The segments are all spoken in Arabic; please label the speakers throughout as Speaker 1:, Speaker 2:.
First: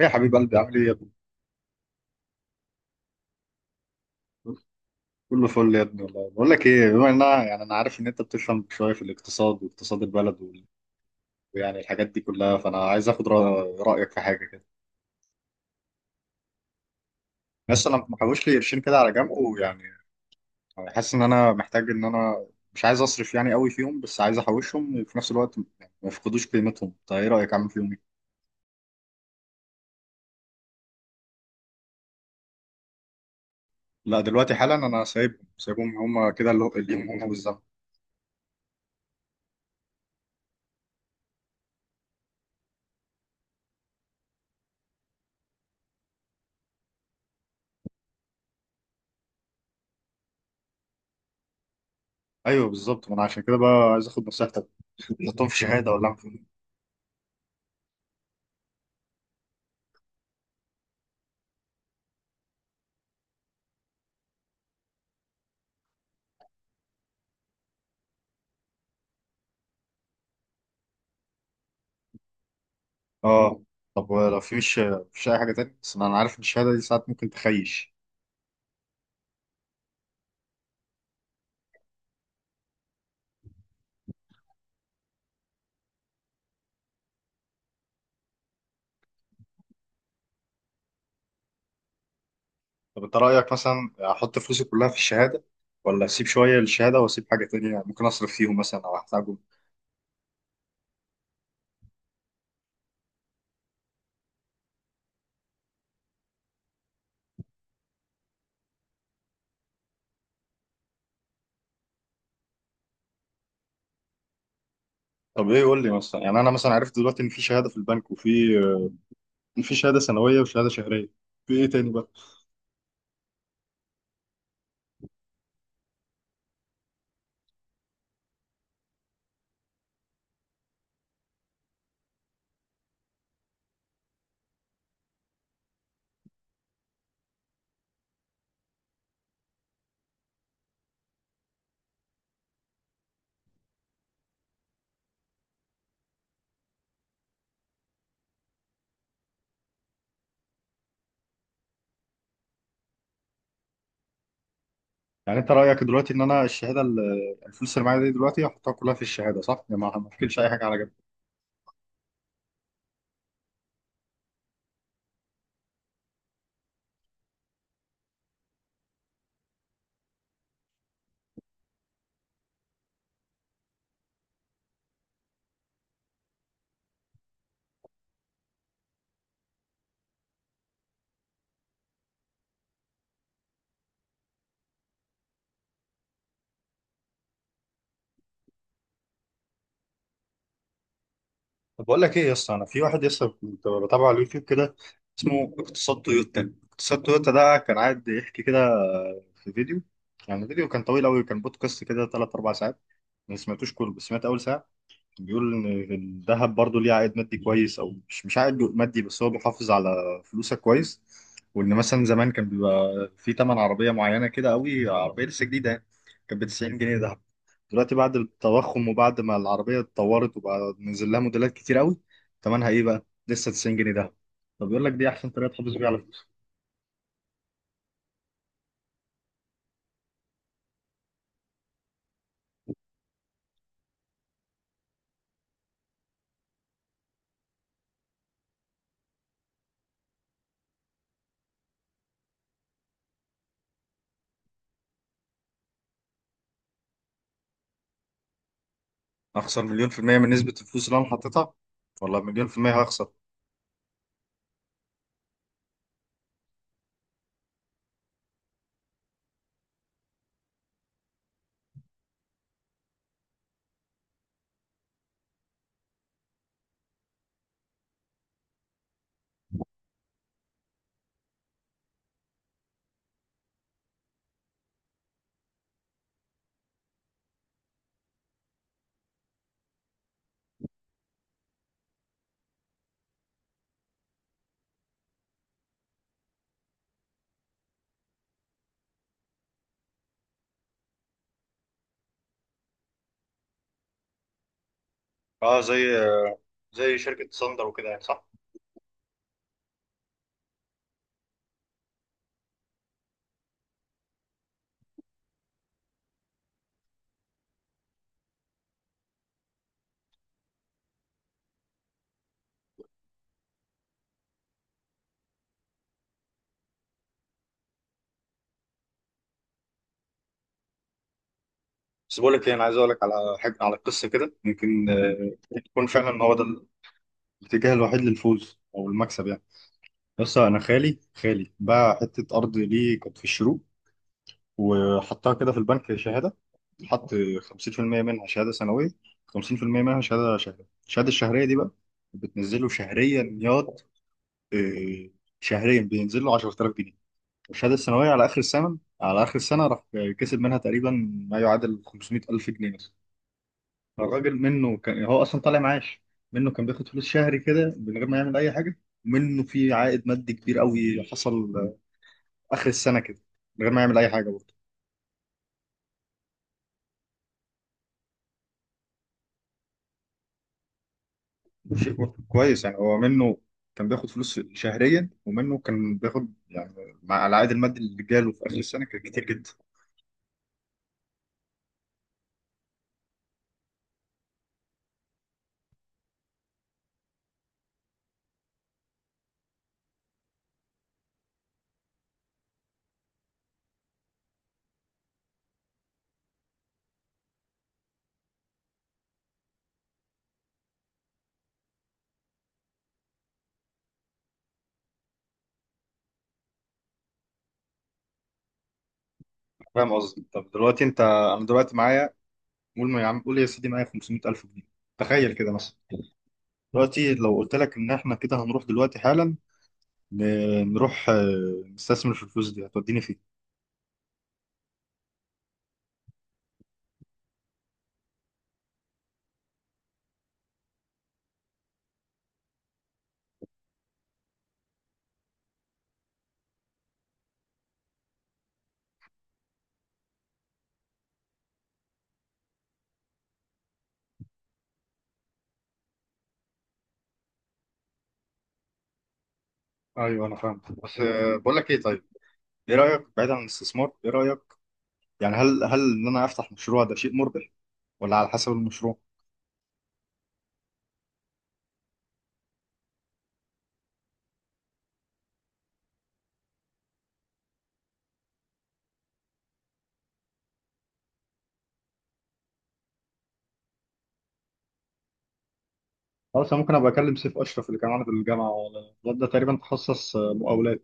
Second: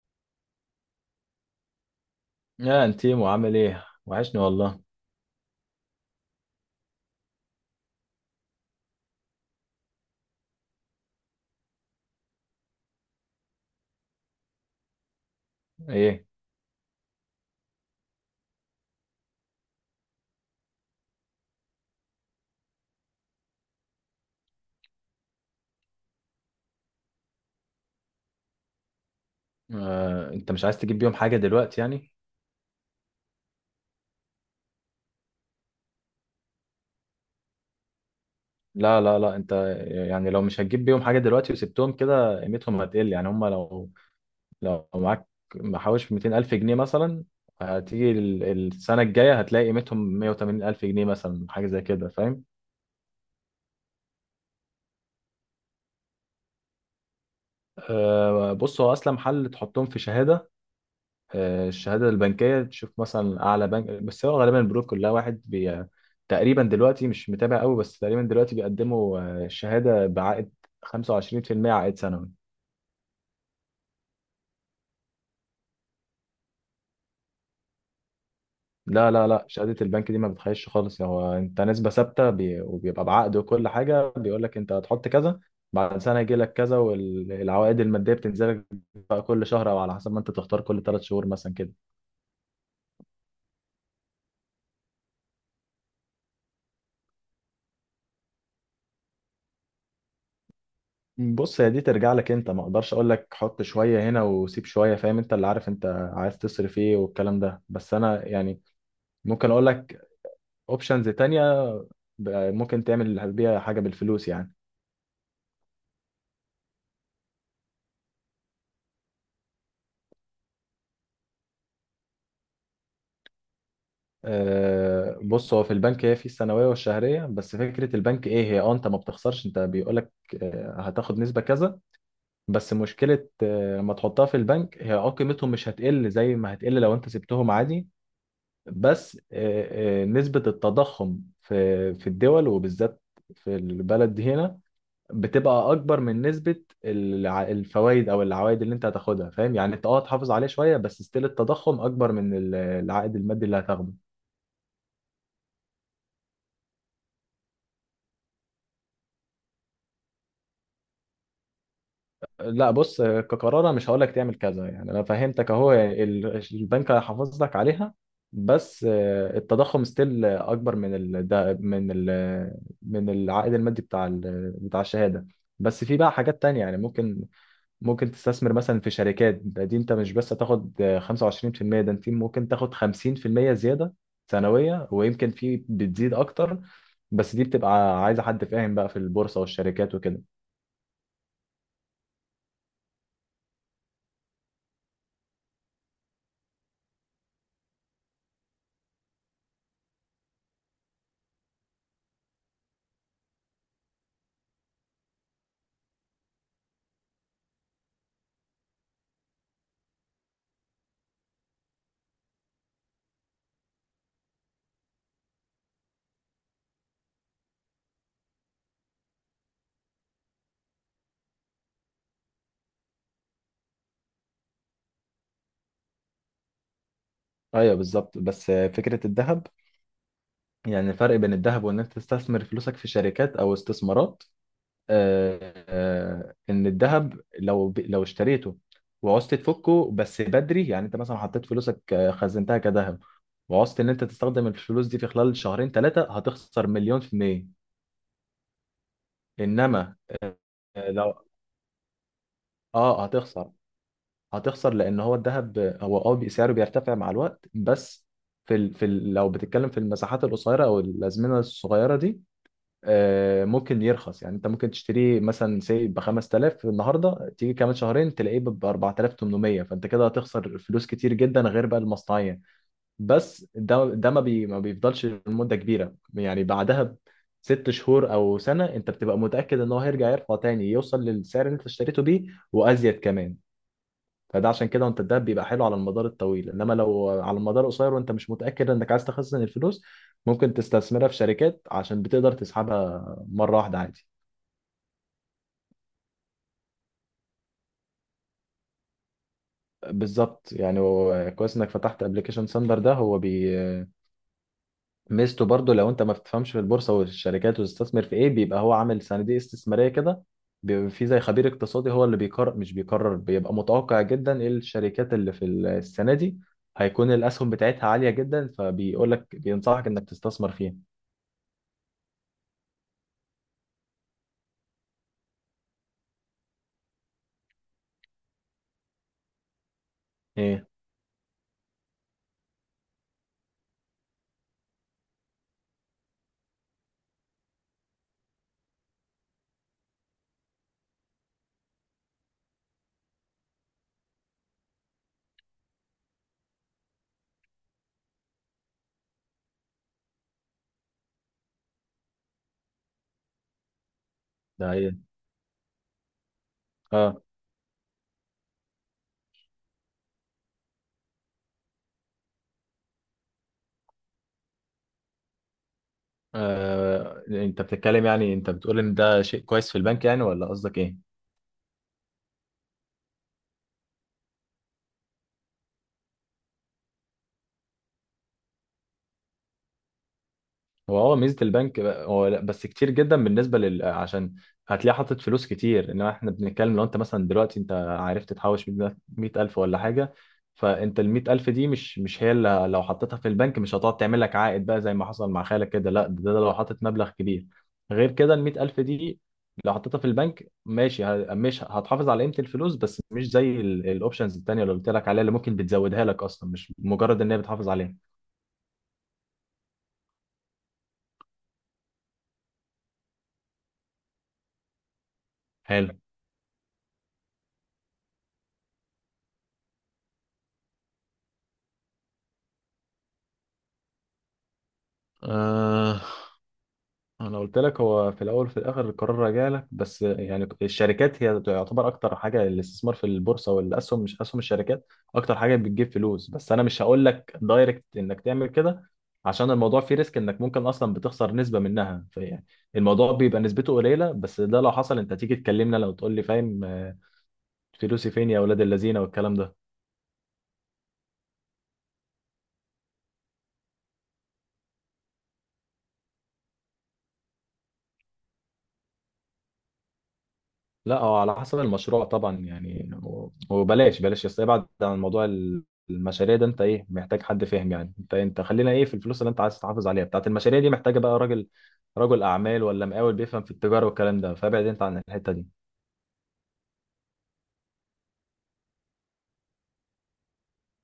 Speaker 1: ايه يا حبيب قلبي، عامل ايه يا ابني؟
Speaker 2: يا انتيمو، عامل ايه؟ وحشني والله.
Speaker 1: كله فل يا ابني، والله بقول لك ايه، بما ان يعني انا عارف ان انت بتفهم شويه في الاقتصاد واقتصاد البلد ويعني الحاجات دي كلها، فانا عايز اخد رايك في حاجه كده.
Speaker 2: ايه؟
Speaker 1: بس انا محوش لي قرشين كده على جنب، ويعني حاسس ان انا محتاج ان انا مش عايز اصرف يعني قوي فيهم، بس عايز احوشهم في نفس الوقت يعني ما يفقدوش قيمتهم. طيب ايه رايك اعمل فيهم ايه؟
Speaker 2: آه، انت مش عايز تجيب بيهم حاجه دلوقتي يعني؟
Speaker 1: لا، دلوقتي حالا انا سايبهم، سايبهم كده اللي هم والزمن.
Speaker 2: لا لا لا، انت يعني لو مش هتجيب بيهم حاجه دلوقتي وسبتهم كده قيمتهم هتقل. يعني هم لو لو معاك محوش 200000 جنيه مثلا، هتيجي السنه الجايه هتلاقي قيمتهم 180000 جنيه مثلا، حاجه زي كده فاهم؟
Speaker 1: ايوه بالظبط، ما انا عشان كده بقى عايز اخد نصيحتك. تحطهم في شهاده ولا أعمل فيهم؟
Speaker 2: آه، بص هو اصلا محل تحطهم في شهاده. آه، الشهادة البنكية تشوف مثلا أعلى بنك، بس هو غالبا البنوك كلها واحد بي تقريبا، دلوقتي مش متابع قوي، بس تقريبا دلوقتي بيقدموا شهادة بعائد 25% عائد سنوي.
Speaker 1: اه. طب لو في مش اي حاجه تانية، بس انا عارف ان الشهاده دي ساعات ممكن تخيش.
Speaker 2: لا لا لا، شهادة البنك دي ما بتخيش خالص. يعني هو أنت نسبة ثابتة وبيبقى بعقد وكل حاجة، بيقول لك أنت هتحط كذا، بعد سنة يجي لك كذا، والعوائد المادية بتنزل لك بقى كل شهر أو على حسب ما أنت تختار، كل ثلاث شهور مثلا كده.
Speaker 1: طب انت رايك مثلا احط فلوسي كلها في الشهاده، ولا اسيب شويه للشهاده واسيب حاجه تانية ممكن اصرف فيهم مثلا او احتاجهم؟
Speaker 2: بص هي دي ترجع لك انت، ما اقدرش اقول لك حط شويه هنا وسيب شويه، فاهم؟ انت اللي عارف انت عايز تصرف ايه والكلام ده. بس انا يعني ممكن اقول لك اوبشنز تانية ممكن تعمل بيها حاجه بالفلوس يعني.
Speaker 1: طب ايه، قول لي مثلا، يعني انا مثلا عرفت دلوقتي ان في شهاده في البنك، وفي شهاده سنويه وشهاده شهريه، في ايه تاني بقى؟
Speaker 2: أه بص، هو في البنك هي في السنويه والشهريه بس. فكره البنك ايه؟ هي اه انت ما بتخسرش، انت بيقول لك آه، هتاخد نسبه كذا، بس مشكله لما تحطها في البنك هي اه قيمتهم مش هتقل زي ما هتقل لو انت سبتهم عادي. بس نسبة التضخم في الدول، وبالذات في البلد دي هنا، بتبقى أكبر من نسبة الفوائد أو العوائد اللي أنت هتاخدها، فاهم؟ يعني أنت أه تحافظ عليه شوية بس ستيل التضخم أكبر من العائد المادي اللي هتاخده.
Speaker 1: يعني انت رايك دلوقتي ان انا الفلوس اللي معايا دي دلوقتي احطها كلها في الشهاده، صح؟ يعني ما افكرش اي حاجه على جنب.
Speaker 2: لا بص، كقرار أنا مش هقول لك تعمل كذا، يعني انا فهمتك اهو، يعني البنك هيحافظ لك عليها، بس آه، التضخم ستيل اكبر من ال ده- من ال من العائد المادي بتاع بتاع الشهاده. بس في بقى حاجات تانية يعني ممكن ممكن تستثمر مثلا في شركات. دي انت مش بس هتاخد 25%، ده انت ممكن تاخد 50% زياده سنويه، ويمكن في بتزيد اكتر. بس دي بتبقى عايزه حد فاهم بقى في البورصه والشركات وكده.
Speaker 1: طب بقول لك ايه يا اسطى، انا في واحد يسطا كنت بتابعه على اليوتيوب كده، اسمه اقتصاد تويوتا. اقتصاد تويوتا ده كان قاعد يحكي كده في فيديو. يعني الفيديو كان طويل قوي، كان بودكاست كده 3 4 ساعات، ما سمعتوش كله بس سمعت اول ساعه. بيقول ان الذهب برضو ليه عائد مادي كويس، او مش عائد مادي، بس هو بيحافظ على فلوسك كويس. وان مثلا زمان كان بيبقى في تمن عربيه معينه كده قوي، عربيه لسه جديده يعني، كانت ب 90 جنيه ذهب. دلوقتي بعد التضخم وبعد ما العربيه اتطورت وبقى نزل لها موديلات كتير قوي، تمنها ايه بقى؟ لسه 90 جنيه ذهب. فبيقول لك دي احسن طريقه تحافظ بيها على فلوسك.
Speaker 2: ايوه بالظبط، بس فكره الذهب، يعني الفرق بين الذهب وان انت تستثمر فلوسك في شركات او استثمارات، ان الذهب لو لو اشتريته وعوزت تفكه بس بدري، يعني انت مثلا حطيت فلوسك، خزنتها كذهب، وعوزت ان انت تستخدم الفلوس دي في خلال شهرين ثلاثة، هتخسر مليون في المية.
Speaker 1: اخسر مليون
Speaker 2: انما
Speaker 1: في الميه من
Speaker 2: آه،
Speaker 1: نسبه الفلوس اللي انا
Speaker 2: لو
Speaker 1: حاططها؟ ولا مليون في الميه
Speaker 2: اه
Speaker 1: هخسر؟
Speaker 2: هتخسر، هتخسر لان هو الذهب هو اه سعره بيرتفع مع الوقت، بس لو بتتكلم في المساحات القصيرة او الازمنة الصغيرة دي، ممكن يرخص. يعني انت ممكن تشتريه مثلا سي ب 5000 النهارده، تيجي كمان شهرين تلاقيه ب 4800، فانت كده هتخسر فلوس كتير جدا غير بقى المصنعيه. بس ده ما بيفضلش لمده كبيره، يعني بعدها ب ست شهور او سنه انت بتبقى متاكد ان هو هيرجع يرفع تاني، يوصل للسعر اللي انت اشتريته بيه وازيد كمان. فده عشان كده، وانت الدهب بيبقى حلو على المدار الطويل، انما لو على المدار القصير وانت مش متاكد انك عايز تخزن الفلوس، ممكن تستثمرها في شركات عشان بتقدر تسحبها مره واحده عادي.
Speaker 1: اه، زي شركه ساندر وكده يعني، صح؟
Speaker 2: بالظبط. يعني هو كويس انك فتحت ابلكيشن ساندر ده، هو بي ميزته برضو لو انت ما بتفهمش في البورصه والشركات وتستثمر في ايه، بيبقى هو عامل صناديق استثماريه كده، بيبقى في زي خبير اقتصادي هو اللي بيقرر، مش بيقرر، بيبقى متوقع جدا ايه الشركات اللي في السنه دي هيكون الاسهم بتاعتها عاليه جدا، فبيقول لك بينصحك انك تستثمر فيها.
Speaker 1: بس بقول لك ايه، انا عايز اقول لك على حاجه، على قصه كده يمكن تكون فعلا هو ده الاتجاه الوحيد للفوز او المكسب يعني. بس انا
Speaker 2: ايه
Speaker 1: خالي باع حته ارض ليه كانت في الشروق، وحطها كده في البنك شهاده. حط 50% منها شهاده سنويه، 50% منها شهاده شهريه. الشهاده الشهريه دي بقى بتنزله شهريا ياض، آه، شهريا بينزل له 10,000 جنيه. والشهاده السنويه على اخر السنه، على اخر السنه راح كسب منها تقريبا ما يعادل 500,000 جنيه مثلا. الراجل
Speaker 2: ده؟
Speaker 1: منه
Speaker 2: ايه؟
Speaker 1: كان هو اصلا طالع معاش، منه كان بياخد فلوس
Speaker 2: اه.
Speaker 1: شهري كده من غير ما يعمل اي حاجه، ومنه في عائد مادي كبير قوي حصل اخر السنه كده، من غير ما يعمل اي حاجه برضه.
Speaker 2: آه. انت بتتكلم، يعني انت بتقول ان ده شيء كويس في البنك يعني؟ ولا قصدك ايه؟
Speaker 1: شيء برضه كويس يعني، هو منه كان بياخد فلوس شهريا، ومنه كان بياخد يعني مع العائد المادي اللي جاله في اخر السنه كان كتير جدا.
Speaker 2: هو اه ميزه البنك بقى- هو لا بس كتير جدا بالنسبه لل عشان هتلاقي حاطط فلوس كتير. انما احنا بنتكلم لو انت مثلا دلوقتي انت عرفت تحوش 100000 ولا حاجه، فانت ال 100000 دي مش هي اللي لو حطيتها في البنك مش هتقعد تعمل لك عائد بقى زي ما حصل مع خالك كده. لا ده لو حاطط مبلغ كبير. غير كده ال 100000 دي لو حطيتها في البنك ماشي، مش هتحافظ على قيمه الفلوس بس، مش زي الاوبشنز التانيه اللي قلت لك عليها اللي ممكن بتزودها لك اصلا، مش مجرد ان هي بتحافظ عليها.
Speaker 1: فاهم قصدي؟ طب دلوقتي انت، انا دلوقتي معايا، قول ما يا عم، قول يا سيدي معايا 500,000 جنيه. تخيل كده مثلا.
Speaker 2: حلو.
Speaker 1: دلوقتي لو قلت لك ان احنا كده هنروح دلوقتي حالا، نروح نستثمر في الفلوس دي، هتوديني فين؟
Speaker 2: أه انا قلت لك، هو في الاول وفي الاخر القرار راجع لك، بس يعني الشركات هي تعتبر اكتر حاجه، الاستثمار في البورصه والاسهم، مش اسهم، الشركات اكتر حاجه بتجيب فلوس، بس انا مش هقول لك دايركت انك تعمل كده عشان الموضوع فيه ريسك، انك ممكن اصلا بتخسر نسبه منها. فيعني الموضوع بيبقى نسبته قليله، بس ده لو حصل انت تيجي تكلمنا، لو تقول لي فاهم فلوسي فين يا اولاد اللذينه والكلام ده.
Speaker 1: ايوه انا فاهم، بس بقول لك ايه، طيب ايه رايك بعيد عن الاستثمار؟ ايه رايك يعني، هل ان انا افتح مشروع، ده شيء مربح ولا على حسب المشروع؟
Speaker 2: لا هو على حسب المشروع طبعا. يعني وبلاش يس ابعد عن موضوع المشاريع ده. انت ايه؟ محتاج حد فاهم. يعني انت انت خلينا ايه في الفلوس اللي انت عايز تحافظ عليها. بتاعت المشاريع دي محتاجه بقى رجل اعمال ولا مقاول بيفهم في التجاره والكلام ده، فابعد انت عن الحته دي.
Speaker 1: خلاص، انا ممكن ابقى اكلم سيف اشرف اللي كان معانا في الجامعه، الواد ده تقريبا تخصص مقاولات.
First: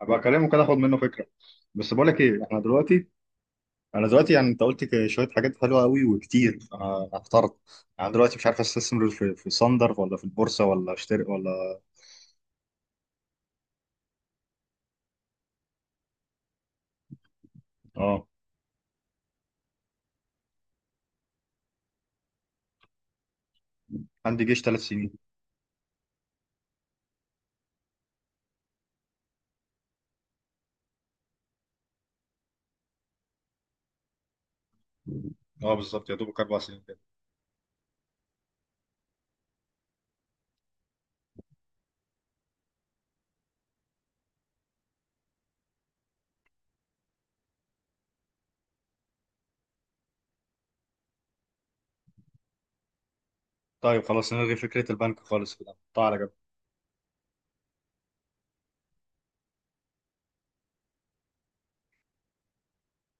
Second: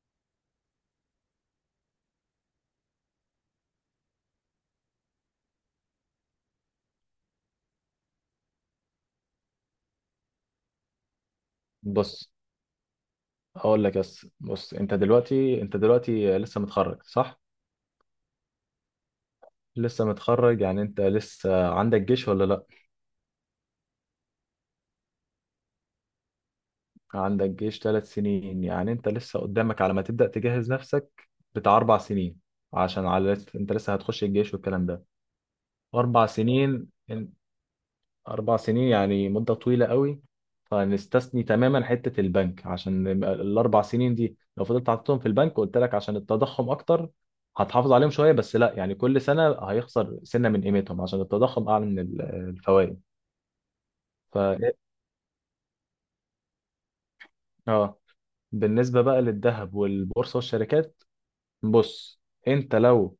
Speaker 1: ابقى اكلمه كده اخد منه فكره. بس بقول لك ايه، احنا دلوقتي، انا دلوقتي يعني انت شويه حاجات حلوه قوي وكتير، انا احترت، يعني دلوقتي مش عارف استثمر في صندر ولا في البورصه ولا اشتري ولا...
Speaker 2: بص هقول لك، بس بص انت دلوقتي، انت دلوقتي لسه متخرج صح؟
Speaker 1: اه،
Speaker 2: لسه متخرج، يعني انت لسه عندك جيش ولا لا؟
Speaker 1: عندي جيش ثلاث سنين.
Speaker 2: عندك جيش ثلاث سنين، يعني انت لسه قدامك على ما تبدأ تجهز نفسك بتاع اربع سنين، عشان انت لسه هتخش الجيش والكلام ده.
Speaker 1: اه بالظبط، يا
Speaker 2: اربع
Speaker 1: دوبك اربع سنين
Speaker 2: سنين
Speaker 1: كده.
Speaker 2: ان- اربع سنين يعني مدة طويلة قوي. فنستثني تماما حتة البنك، عشان الاربع سنين دي لو فضلت حاططهم في البنك، قلت لك عشان التضخم اكتر، هتحافظ عليهم شوية بس لا، يعني كل سنة هيخسر سنة من قيمتهم عشان التضخم اعلى من الفوائد.
Speaker 1: طيب خلاص،
Speaker 2: ف
Speaker 1: نلغي
Speaker 2: إيه،
Speaker 1: فكره البنك خالص كده، نحطها على جنب.
Speaker 2: اه بالنسبة بقى للذهب والبورصة والشركات، بص انت لو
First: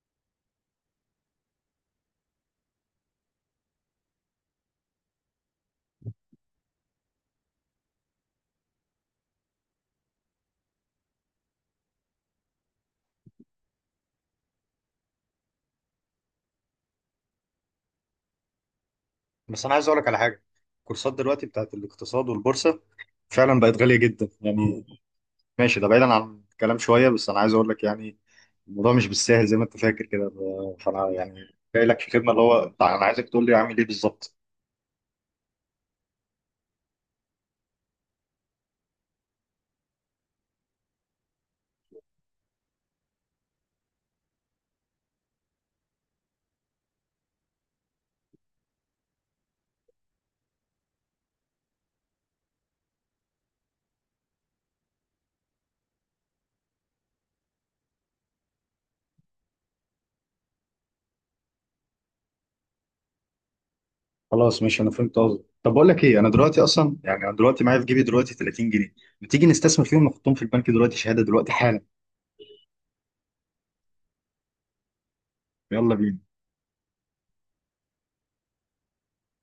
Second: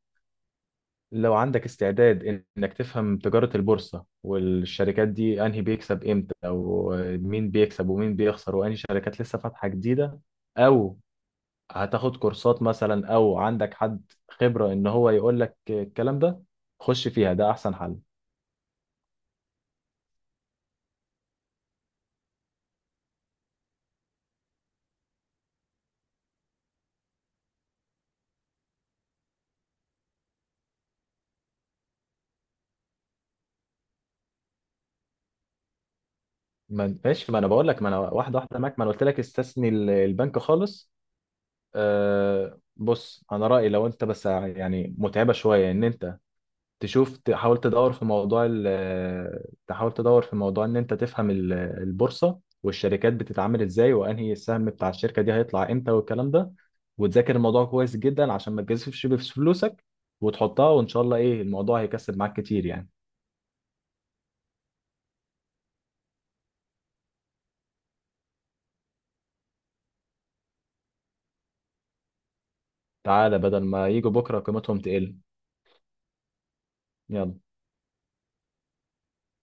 Speaker 2: لو عندك استعداد انك تفهم تجارة البورصة والشركات دي، انهي بيكسب امتى، او مين بيكسب ومين بيخسر، وانهي شركات لسه فاتحة جديدة، او هتاخد كورسات مثلا، او عندك حد خبرة ان هو يقول لك الكلام ده، خش فيها، ده احسن حل.
Speaker 1: بس انا عايز اقول لك على حاجه. الكورسات دلوقتي بتاعت الاقتصاد والبورصه فعلا بقت غاليه جدا يعني. ماشي، ده بعيدا عن الكلام شويه، بس انا عايز اقول لك يعني الموضوع مش بالسهل زي ما انت فاكر كده. فانا يعني جاي لك في خدمه، اللي هو بتاع انا عايزك تقول لي اعمل ايه بالظبط.
Speaker 2: ما ماشي ما انا بقول لك، ما انا واحدة واحدة معاك، ما انا قلت لك استثني البنك خالص. أه بص، انا رأيي لو انت بس يعني متعبة شوية ان انت تشوف، تحاول تدور في موضوع ال، تحاول تدور في موضوع ان انت تفهم البورصة والشركات بتتعامل ازاي، وانهي السهم بتاع الشركة دي هيطلع امتى، والكلام ده، وتذاكر الموضوع كويس جدا عشان ما تجازفش بفلوسك وتحطها، وان شاء الله ايه الموضوع هيكسب معاك كتير يعني.
Speaker 1: خلاص ماشي، انا فهمت قصدك. طب بقول لك ايه، انا دلوقتي اصلا يعني انا دلوقتي معايا في جيبي دلوقتي 30 جنيه. ما تيجي نستثمر فيهم نحطهم في البنك دلوقتي شهاده دلوقتي حالا؟
Speaker 2: تعالى بدل ما يجوا بكرة قيمتهم تقل.
Speaker 1: يلا بينا.
Speaker 2: يلا.